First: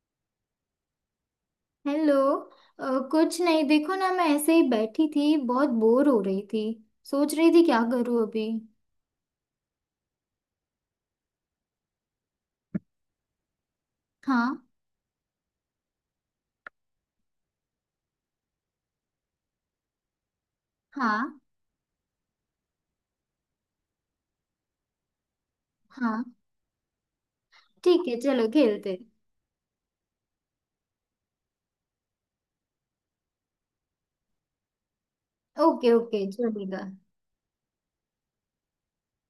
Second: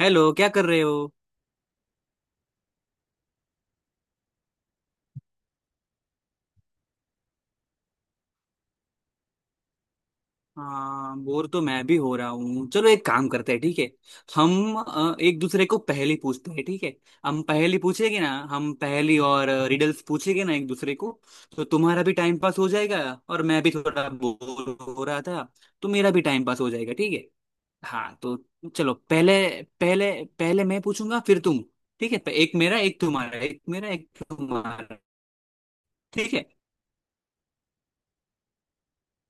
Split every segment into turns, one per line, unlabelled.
Hello, क्या कर रहे हो।
हेलो। कुछ नहीं, देखो ना, मैं ऐसे ही बैठी थी, बहुत बोर हो रही थी। सोच रही थी क्या करूँ अभी।
हाँ, बोर तो मैं भी हो रहा हूँ। चलो एक काम करते हैं, ठीक है।
हाँ।
हम एक दूसरे को पहेली पूछते हैं, ठीक है। हम पहेली पूछेंगे ना, हम पहेली और रिडल्स पूछेंगे ना एक दूसरे को।
हाँ।
तो तुम्हारा भी टाइम पास हो जाएगा और मैं भी थोड़ा बोर हो रहा था, तो मेरा भी
हाँ,
टाइम पास हो जाएगा, ठीक है।
ठीक है,
हाँ तो
चलो खेलते
चलो
हैं।
पहले, पहले पहले मैं पूछूंगा फिर तुम, ठीक है। एक मेरा एक तुम्हारा एक मेरा एक तुम्हारा,
ओके ओके,
ठीक है।
चलेगा।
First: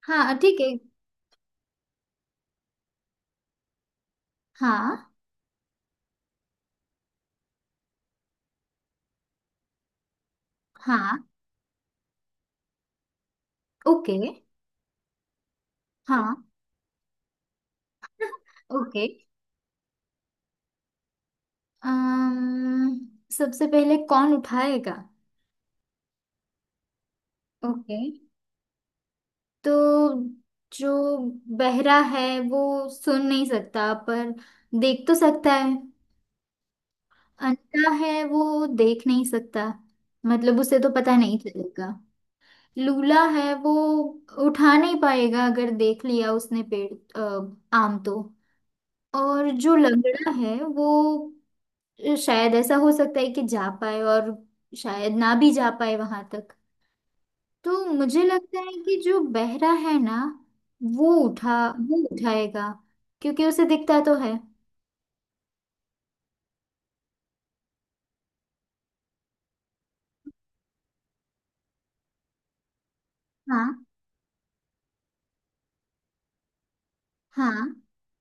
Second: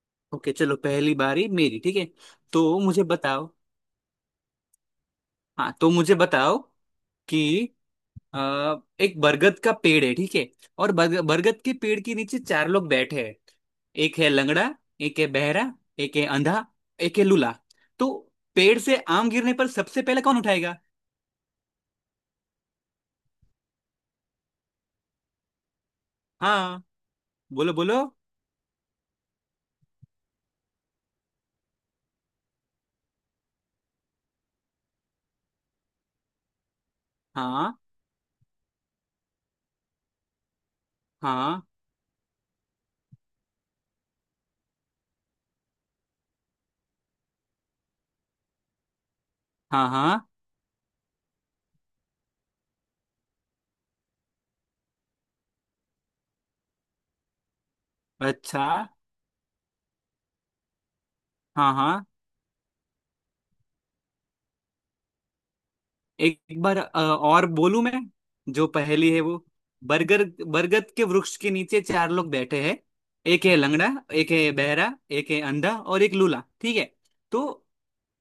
हाँ
ओके
ठीक है।
चलो, पहली बारी मेरी, ठीक है। तो मुझे बताओ।
हाँ।
हाँ तो मुझे बताओ कि अ, एक बरगद का पेड़ है, ठीक है। और
हाँ।
बरगद के पेड़ के नीचे चार लोग बैठे हैं। एक
ओके।
है लंगड़ा, एक है बहरा, एक है
हाँ।
अंधा, एक है लूला। तो पेड़ से
ओके।
आम गिरने पर सबसे पहले कौन उठाएगा।
अम्म सबसे पहले कौन उठाएगा?
हाँ बोलो
ओके।
बोलो।
तो जो बहरा है वो सुन नहीं सकता, पर देख तो सकता है।
हाँ।
अंधा है वो देख नहीं सकता, मतलब उसे तो पता नहीं
हाँ।
चलेगा। लूला है वो उठा नहीं पाएगा अगर देख लिया उसने पेड़ आम तो। और जो
हाँ। हाँ,
लंगड़ा है वो शायद ऐसा हो सकता है कि जा पाए, और शायद ना भी जा पाए वहां तक। तो मुझे लगता
अच्छा।
है कि जो बहरा है ना, वो उठा
हाँ
वो
हाँ।
उठाएगा, क्योंकि उसे दिखता तो है।
एक बार और बोलूं मैं। जो पहेली है वो, बरगद बरगद के वृक्ष के नीचे चार लोग बैठे हैं। एक है
हाँ।
लंगड़ा, एक है बहरा, एक है अंधा और एक लूला, ठीक है। तो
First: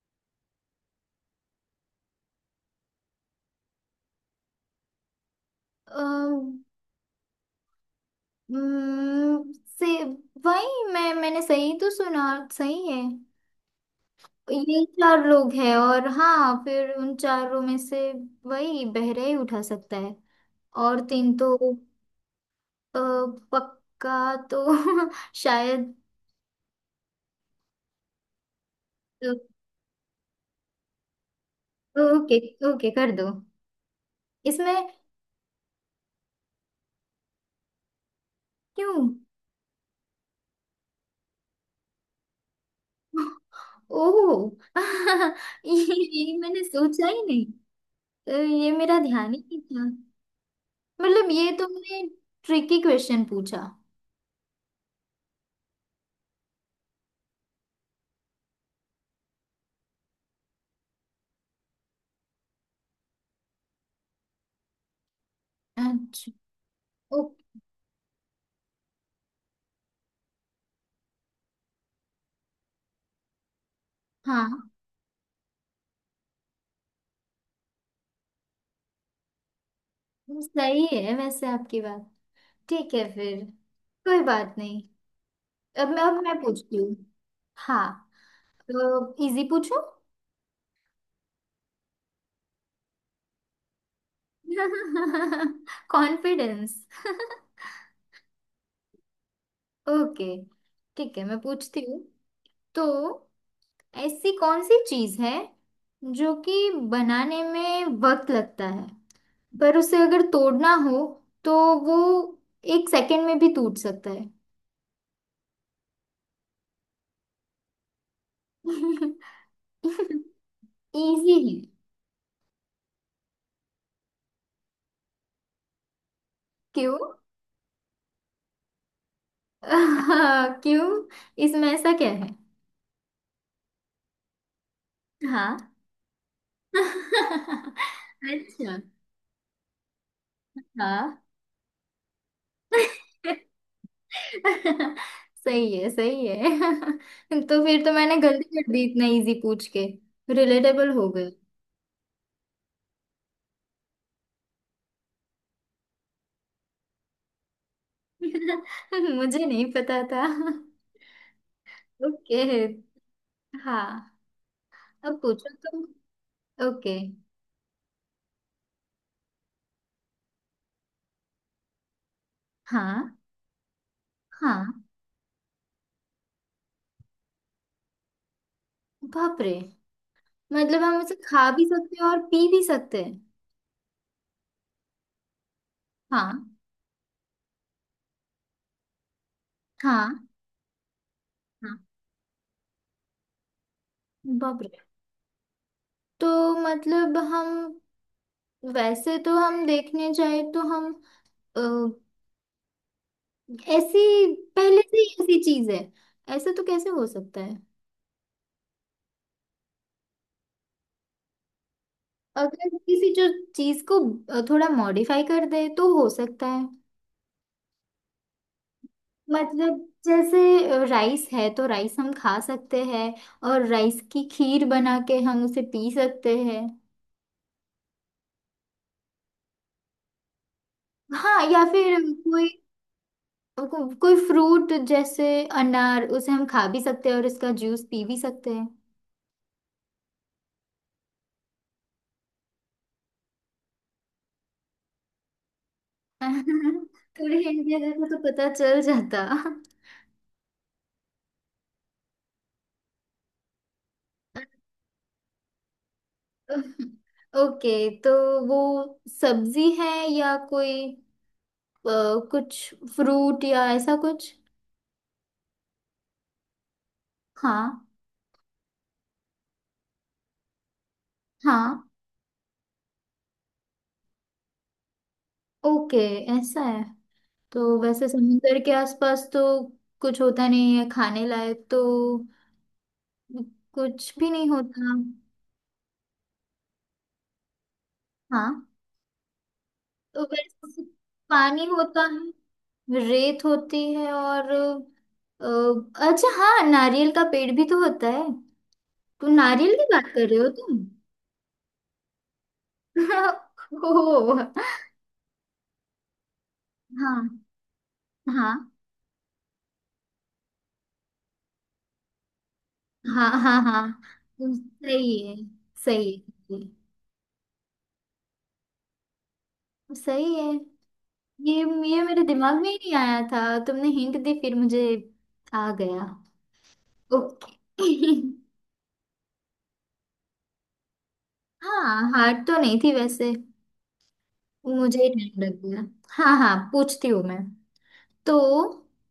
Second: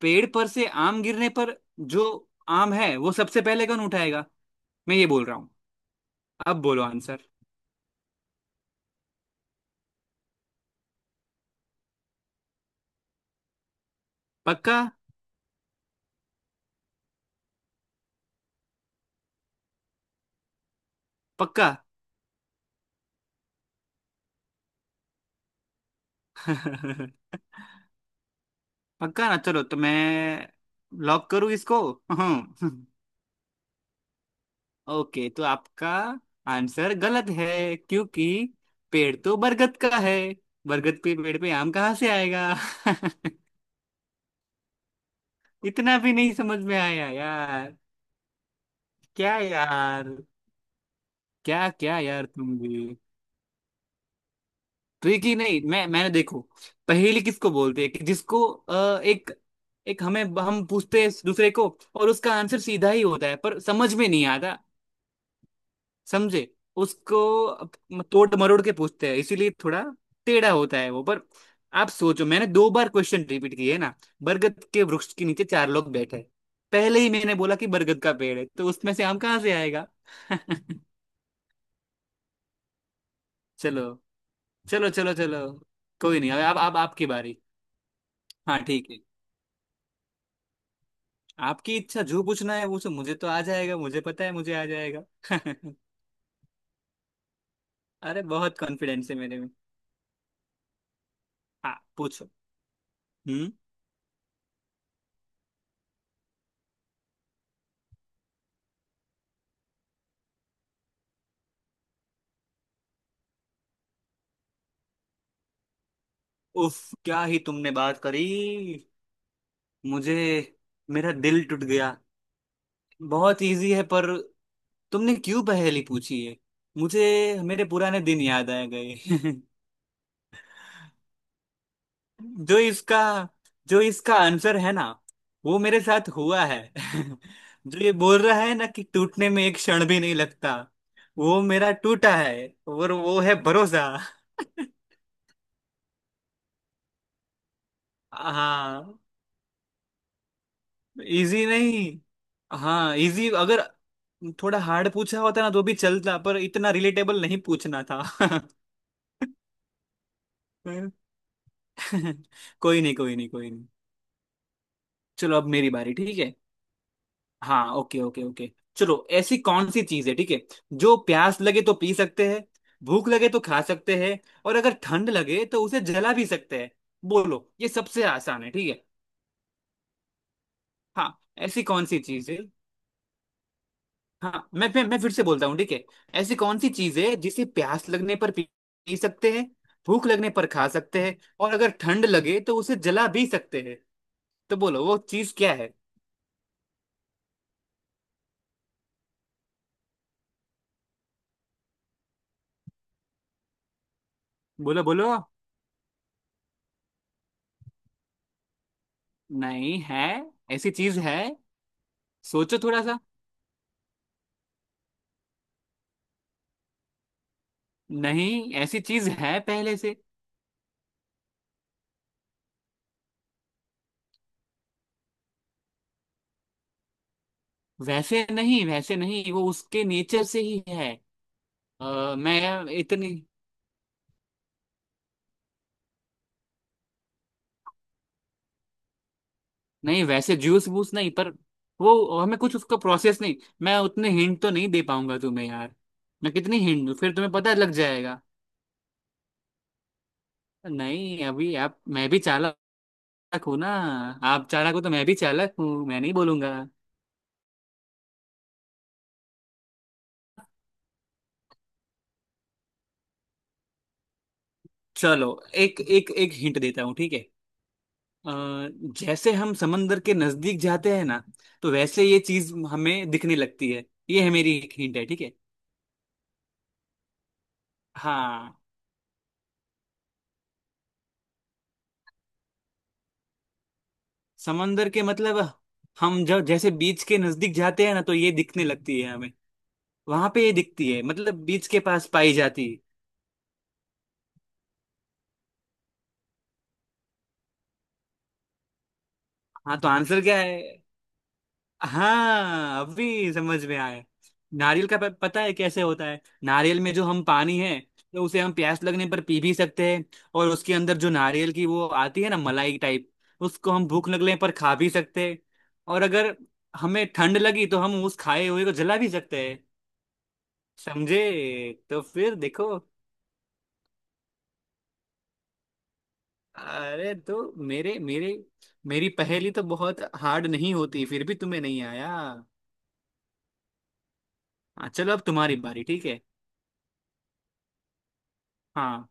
पेड़ पर से आम गिरने पर जो आम है वो सबसे पहले कौन उठाएगा, मैं ये बोल रहा हूँ।
हाँ।
अब बोलो आंसर।
हम्म, से वही मैंने सही तो सुना। सही है।
पक्का।
ये चार लोग हैं और हाँ, फिर उन चारों में से वही बहरा ही उठा सकता है और तीन तो।
पक्का।
अ, पक्का तो शायद।
पक्का ना, चलो तो मैं लॉक करूँ इसको।
ओके। ओके कर दो इसमें।
ओके तो आपका आंसर गलत है, क्योंकि
क्यों?
पेड़ तो बरगद का है। बरगद पे पेड़ पे आम कहाँ से आएगा।
ओह ये,
इतना भी नहीं
ये
समझ
मैंने
में
सोचा
आया
ही नहीं।
यार।
ये मेरा ध्यान
क्या
ही नहीं था।
यार।
मतलब ये
क्या क्या
तुमने
यार, तुम
ट्रिकी
भी।
क्वेश्चन पूछा।
ट्रिकी नहीं, मैंने देखो, पहेली किसको बोलते हैं कि जिसको एक, एक हमें हम पूछते हैं दूसरे को और उसका आंसर सीधा ही होता है पर समझ में नहीं आता।
अच्छा।
समझे उसको, तोड़ मरोड़ के पूछते हैं, इसीलिए थोड़ा टेढ़ा होता है वो। पर आप सोचो, मैंने दो बार क्वेश्चन रिपीट किए ना। बरगद
हाँ,
के वृक्ष के नीचे चार लोग बैठे हैं। पहले ही मैंने बोला कि बरगद का पेड़ है तो उसमें से आम कहाँ से आएगा।
सही है वैसे आपकी बात। ठीक है फिर,
चलो
कोई बात नहीं।
चलो चलो चलो।
अब मैं
कोई
अब
नहीं,
मैं
अब
पूछती
आप
हूँ।
आपकी बारी।
हाँ।
हाँ ठीक है।
तो इजी पूछूं?
आपकी इच्छा, जो पूछना है वो सो, मुझे तो आ जाएगा, मुझे पता है, मुझे आ जाएगा।
कॉन्फिडेंस।
अरे बहुत कॉन्फिडेंस है मेरे में।
ओके, ठीक है मैं
हाँ
पूछती हूँ।
पूछो।
तो
हम्म।
ऐसी कौन सी चीज है जो कि बनाने में वक्त लगता है, पर उसे अगर तोड़ना हो तो वो एक सेकंड में भी टूट सकता है?
उफ, क्या ही तुमने बात करी। मुझे, मेरा
इजी
दिल
है।
टूट गया। बहुत इजी है, पर तुमने क्यों पहेली पूछी है।
क्यों?
मुझे मेरे पुराने दिन याद आ गए।
क्यों, इसमें ऐसा क्या है?
जो इसका, जो इसका आंसर है ना,
हाँ।
वो मेरे साथ हुआ है। जो ये बोल रहा है ना
अच्छा।
कि टूटने में एक क्षण भी नहीं लगता,
हाँ।
वो मेरा टूटा है और वो है भरोसा।
सही है, सही है तो फिर तो मैंने गलती कर दी
हाँ।
इतना इजी पूछ के। रिलेटेबल हो गई।
इजी नहीं। हाँ इजी, अगर थोड़ा हार्ड पूछा होता ना तो भी चलता, पर इतना रिलेटेबल नहीं पूछना था।
मुझे नहीं पता था। ओके।
कोई नहीं कोई नहीं कोई नहीं।
हाँ, अब
चलो अब
पूछो
मेरी
तुम।
बारी, ठीक है।
ओके।
हाँ ओके ओके ओके। चलो, ऐसी कौन सी चीज है ठीक है, जो प्यास लगे तो पी सकते हैं, भूख
हाँ
लगे तो खा सकते हैं और अगर
हाँ।
ठंड लगे तो उसे जला भी सकते हैं। बोलो, ये सबसे आसान है ठीक है।
बाप रे। मतलब हम
हाँ,
उसे खा
ऐसी
भी
कौन
सकते
सी
हैं और
चीज है।
पी भी सकते हैं?
हाँ मैं मैं फिर से बोलता हूँ, ठीक है।
हाँ।
ऐसी कौन सी चीज है जिसे प्यास लगने पर पी पी सकते हैं, भूख
हाँ।
लगने पर खा सकते हैं और अगर
हाँ।
ठंड लगे तो उसे जला भी सकते हैं। तो
बाप।
बोलो वो चीज क्या है।
तो मतलब हम, वैसे तो हम देखने जाए तो हम अ, ऐसी पहले
बोलो
से ही
बोलो।
ऐसी चीज है? ऐसा तो कैसे हो सकता है?
नहीं है, ऐसी चीज है। सोचो
अगर
थोड़ा सा।
किसी जो चीज को थोड़ा मॉडिफाई कर दे तो हो सकता है।
नहीं, ऐसी चीज है पहले
मतलब
से।
जैसे राइस है तो राइस हम खा सकते हैं और राइस की खीर बना के हम उसे पी सकते हैं।
वैसे नहीं, वैसे नहीं, वो उसके नेचर से ही है।
हाँ, या फिर कोई
मैं इतनी,
कोई फ्रूट जैसे अनार, उसे हम खा भी सकते हैं और इसका जूस पी भी सकते हैं।
नहीं वैसे जूस वूस नहीं, पर वो हमें कुछ उसका प्रोसेस नहीं। मैं उतने हिंट तो नहीं दे पाऊंगा तुम्हें यार। मैं कितनी हिंट दूं, फिर तुम्हें
थोड़ी
पता
हिंट
लग
दिया जाता तो
जाएगा।
पता चल जाता।
नहीं अभी, आप मैं भी चालाक हूं ना, आप चालाक हो तो मैं भी चालाक हूँ, मैं नहीं बोलूंगा।
ओके। तो वो सब्जी है या कोई अ, कुछ फ्रूट या ऐसा कुछ?
चलो एक एक एक हिंट देता हूँ, ठीक है।
हाँ।
अ, जैसे हम समंदर के नजदीक जाते हैं ना, तो
हाँ।
वैसे ये चीज हमें दिखने लगती है। ये है, मेरी एक हिंट है, ठीक है।
ओके, ऐसा है? तो वैसे
हाँ
समुंदर के आसपास तो कुछ होता नहीं है खाने लायक, तो कुछ भी नहीं
समंदर
होता।
के मतलब, हम जब जैसे बीच के नजदीक जाते हैं ना तो ये
हाँ।
दिखने लगती है हमें।
तो
वहां पे ये
वैसे
दिखती है, मतलब
पानी
बीच के
होता
पास पाई
है,
जाती है।
रेत होती है और अच्छा हाँ, नारियल का पेड़ भी तो होता है। तुम नारियल
हाँ
की
तो
बात
आंसर
कर
क्या
रहे हो
है।
तुम?
हाँ, अभी समझ में आया।
ओ।
नारियल का पता है कैसे होता है, नारियल में जो
हाँ
हम पानी है, तो उसे
हाँ
हम प्यास लगने पर पी भी सकते हैं। और उसके अंदर जो नारियल की वो आती है ना, मलाई टाइप,
हाँ। हाँ।
उसको हम
हाँ,
भूख लगने पर खा भी
सही
सकते
है,
हैं। और
सही
अगर
है।
हमें ठंड लगी तो हम उस खाए हुए को जला भी सकते हैं।
सही है।
समझे,
ये ये
तो
मेरे
फिर
दिमाग में
देखो।
ही नहीं आया था, तुमने हिंट दी फिर मुझे आ गया।
अरे तो
ओके।
मेरे मेरे मेरी पहेली तो बहुत हार्ड नहीं होती, फिर भी तुम्हें नहीं
हाँ,
आया।
हार्ड तो नहीं थी वैसे,
हाँ
मुझे ही
चलो, अब
टाइम
तुम्हारी
लग गया।
बारी, ठीक है।
हाँ हाँ, पूछती हूँ मैं। तो
हाँ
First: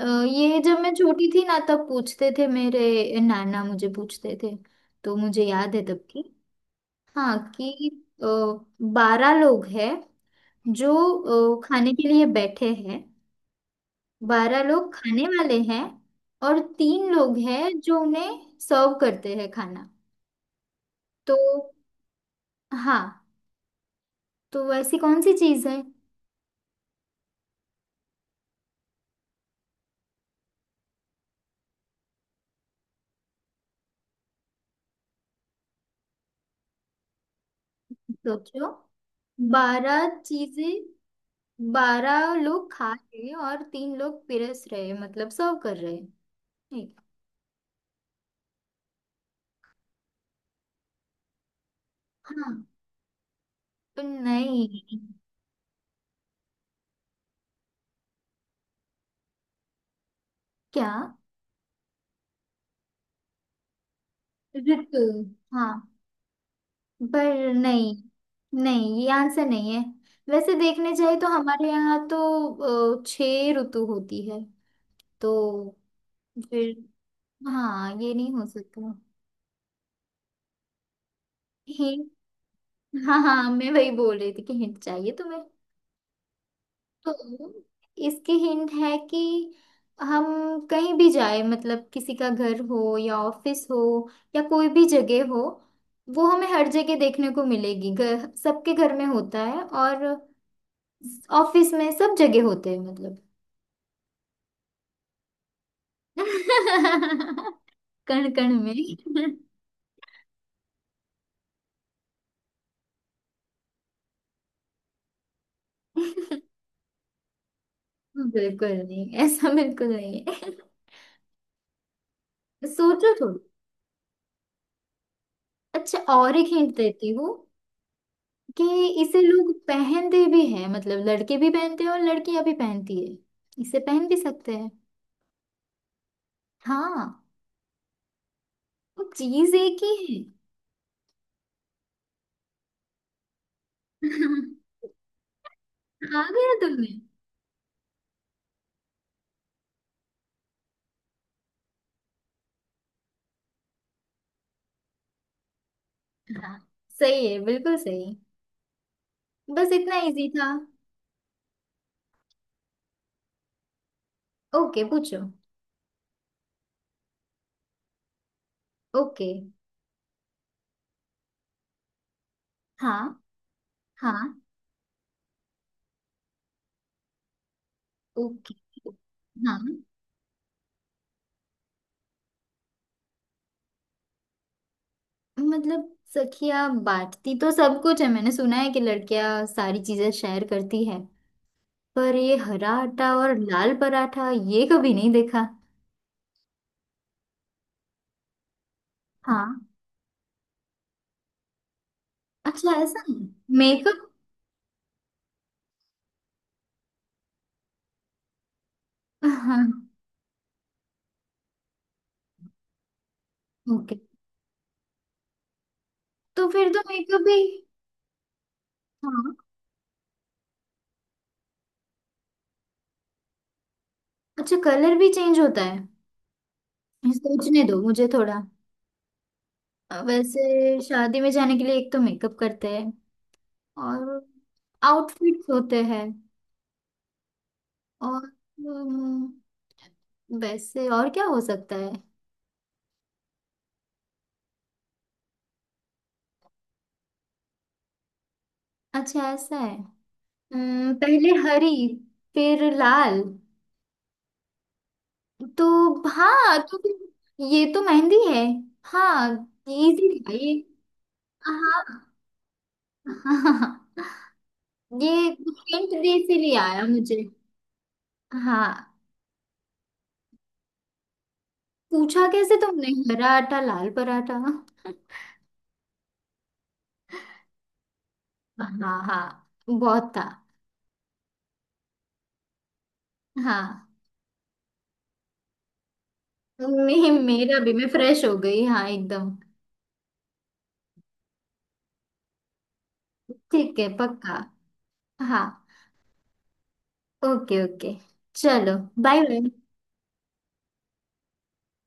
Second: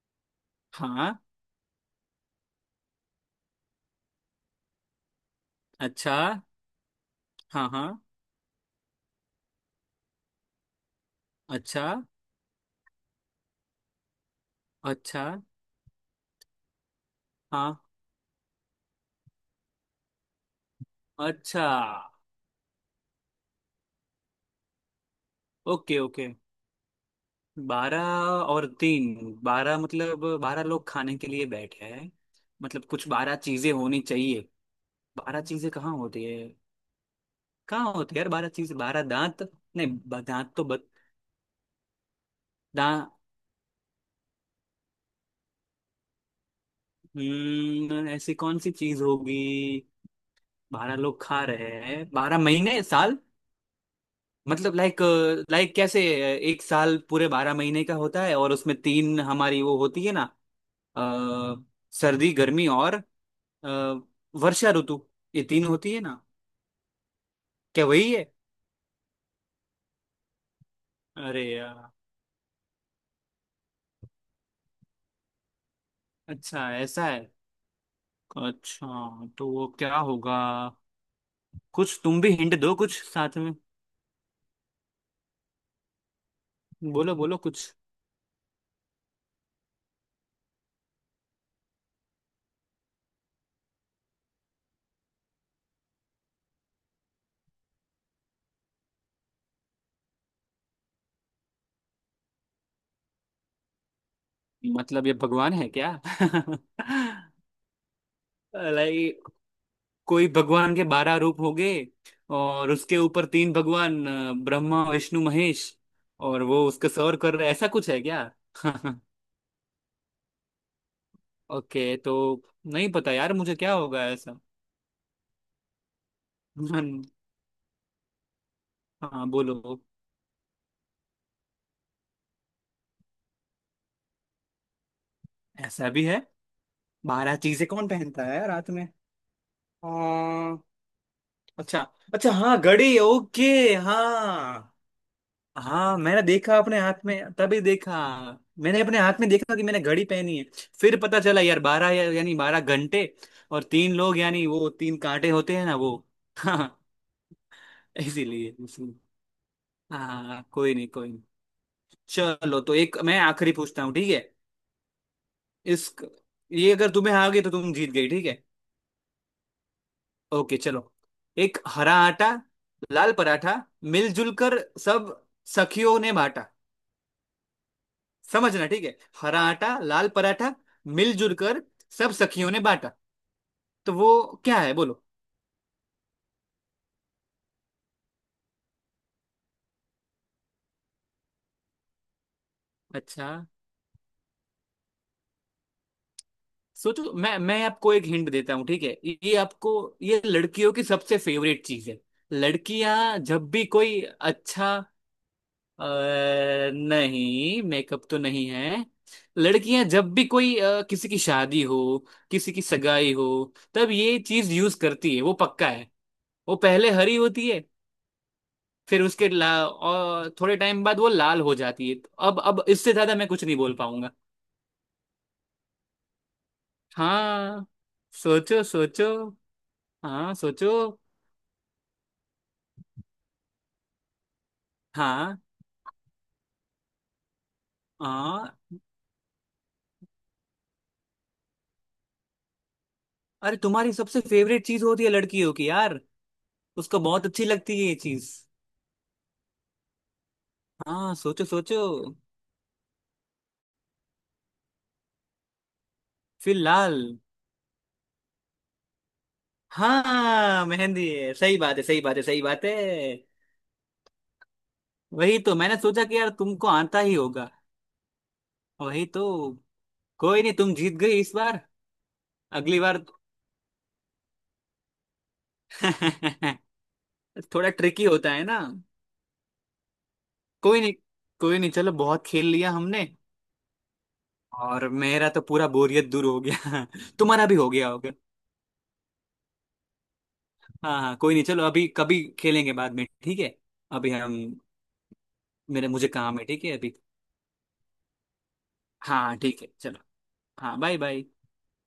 ये जब मैं
हाँ,
छोटी थी ना तब पूछते थे, मेरे नाना मुझे पूछते थे, तो मुझे याद है तब
अच्छा।
की। हाँ
हाँ हाँ,
कि बारह लोग हैं जो
अच्छा।
खाने के लिए बैठे हैं, बारह लोग
अच्छा।
खाने वाले हैं, और तीन लोग
हाँ,
हैं जो उन्हें सर्व करते हैं खाना। तो
अच्छा।
हाँ, तो ऐसी कौन सी चीज है?
ओके ओके, बारह और तीन, बारह मतलब बारह लोग खाने के लिए बैठे हैं, मतलब कुछ बारह चीजें होनी चाहिए। बारह चीजें कहाँ होती है, कहाँ होती है यार। बारह
सोचो।
चीज, बारह दांत। नहीं,
बारह
दांत तो,
चीजें। बारह लोग खा
बद,
रहे हैं और तीन लोग पिरस रहे हैं, मतलब सर्व कर रहे हैं।
हम्म, ऐसी कौन सी चीज होगी। बारह लोग खा रहे हैं, बारह
हाँ।
महीने साल,
नहीं।
मतलब लाइक, लाइक कैसे, एक साल पूरे बारह महीने का होता है और उसमें तीन हमारी वो होती है ना,
क्या?
अ, सर्दी गर्मी और अ, वर्षा
ऋतु।
ऋतु, ये तीन
हाँ,
होती है ना।
पर
क्या
नहीं।
वही है।
नहीं, ये आंसर नहीं है। वैसे देखने जाए तो
अरे
हमारे
यार,
यहाँ तो छह ऋतु होती है, तो
अच्छा
फिर।
ऐसा है।
हाँ, ये नहीं हो
अच्छा,
सकता।
तो वो क्या होगा। कुछ तुम
हिंट?
भी हिंट दो कुछ
हाँ
साथ
हाँ,
में।
मैं वही बोल रही थी कि हिंट चाहिए तुम्हें।
बोलो बोलो
तो
कुछ।
इसके हिंट है कि हम कहीं भी जाए मतलब किसी का घर हो या ऑफिस हो या कोई भी जगह हो, वो हमें हर जगह देखने को मिलेगी। घर सबके घर में होता है, और ऑफिस में सब जगह होते हैं मतलब।
मतलब ये भगवान है क्या।
कण कण में।
लाइक, कोई भगवान के बारह रूप हो गए और उसके ऊपर तीन भगवान, ब्रह्मा विष्णु महेश, और वो उसके सर्व कर रहे, ऐसा कुछ है क्या।
बिल्कुल नहीं, ऐसा बिल्कुल नहीं है।
ओके तो नहीं
सोचो
पता यार
थोड़ा।
मुझे, क्या होगा ऐसा।
अच्छा, और एक हिंट
हम्म,
देती हूँ कि इसे
हाँ
लोग
बोलो।
पहनते भी हैं, मतलब लड़के भी पहनते हैं और लड़कियां भी पहनती है। इसे पहन भी सकते हैं।
ऐसा भी है।
हाँ।
बारह चीजें कौन पहनता है रात में।
वो चीज एक ही है।
आ, अच्छा, अच्छा हाँ, घड़ी, ओके। हाँ हाँ
आ
मैंने
गया
देखा, अपने
तुम्हें?
हाथ में तभी देखा। मैंने अपने हाथ में देखा कि मैंने घड़ी पहनी है। फिर पता चला यार बारह यानी बारह घंटे, और तीन लोग यानी वो तीन कांटे होते हैं ना वो।
हाँ,
हाँ।
सही है, बिल्कुल सही।
इसीलिए, इसीलिए।
बस इतना इजी
हाँ
था।
कोई नहीं कोई नहीं। चलो तो एक मैं आखिरी पूछता हूँ, ठीक है।
ओके पूछो।
इस, ये अगर तुम्हें आ गई तो तुम जीत गई, ठीक है।
ओके।
ओके चलो, एक हरा आटा
हाँ
लाल पराठा, मिलजुल
हाँ।
कर सब सखियों ने बांटा।
ओके।
समझना, ठीक है। हरा
हाँ।
आटा लाल पराठा, मिलजुल कर सब सखियों ने बांटा। तो वो क्या है, बोलो।
मतलब सखियाँ बांटती तो सब कुछ है, मैंने सुना है कि लड़कियाँ सारी चीजें शेयर करती है, पर ये हरा आटा
अच्छा,
और लाल पराठा ये कभी नहीं देखा।
सोचो, मैं आपको एक हिंट देता हूँ, ठीक है। ये
हाँ।
आपको, ये लड़कियों की सबसे फेवरेट चीज है।
अच्छा, ऐसा है?
लड़कियां जब भी कोई,
मेकअप?
अच्छा, अ, नहीं मेकअप तो नहीं है।
हाँ।
लड़कियां जब भी कोई किसी की शादी हो, किसी की सगाई हो, तब
ओके।
ये चीज यूज करती है, वो पक्का है।
तो
वो
फिर तो
पहले हरी
मेकअप भी?
होती है, फिर उसके
हाँ।
ला और थोड़े टाइम बाद वो लाल हो जाती है। तो अब इससे ज्यादा मैं कुछ नहीं बोल पाऊंगा।
अच्छा, कलर भी चेंज होता है? सोचने
हाँ
दो मुझे थोड़ा।
सोचो सोचो। हाँ सोचो।
वैसे शादी में जाने के लिए एक तो मेकअप करते हैं और
हाँ।
आउटफिट्स होते हैं, और
हाँ।
वैसे और क्या हो सकता है?
अरे, तुम्हारी सबसे फेवरेट चीज होती है लड़कियों की यार, उसको बहुत अच्छी लगती है ये चीज।
अच्छा ऐसा है।
हाँ
पहले
सोचो
हरी
सोचो।
फिर लाल, तो
फिर
हाँ तो
लाल।
फिर ये तो मेहंदी है। हाँ। इजी था ये।
हाँ मेहंदी है, सही बात है, सही बात है, सही बात है।
हाँ। ये
वही तो, मैंने
हिंट
सोचा
दे
कि यार
इसीलिए
तुमको
आया
आता ही
मुझे।
होगा।
हाँ।
वही तो। कोई नहीं, तुम जीत गई इस बार।
पूछा कैसे
अगली
तुमने,
बार।
हरा आटा लाल पराठा।
थोड़ा ट्रिकी होता है ना।
हाँ हाँ, बहुत था।
कोई नहीं, कोई नहीं, चलो बहुत खेल लिया हमने।
हाँ
और मेरा तो पूरा बोरियत दूर हो गया।
मे,
तुम्हारा भी
मेरा
हो
भी, मैं
गया होगा।
फ्रेश हो गई हाँ एकदम।
हाँ हाँ, कोई नहीं, चलो अभी कभी खेलेंगे बाद में, ठीक है।
ठीक है
अभी
पक्का।
हम,
हाँ।
मेरे मुझे काम है, ठीक है अभी।
ओके ओके, चलो, बाय
हाँ
बाय।
ठीक है चलो। हाँ बाय बाय।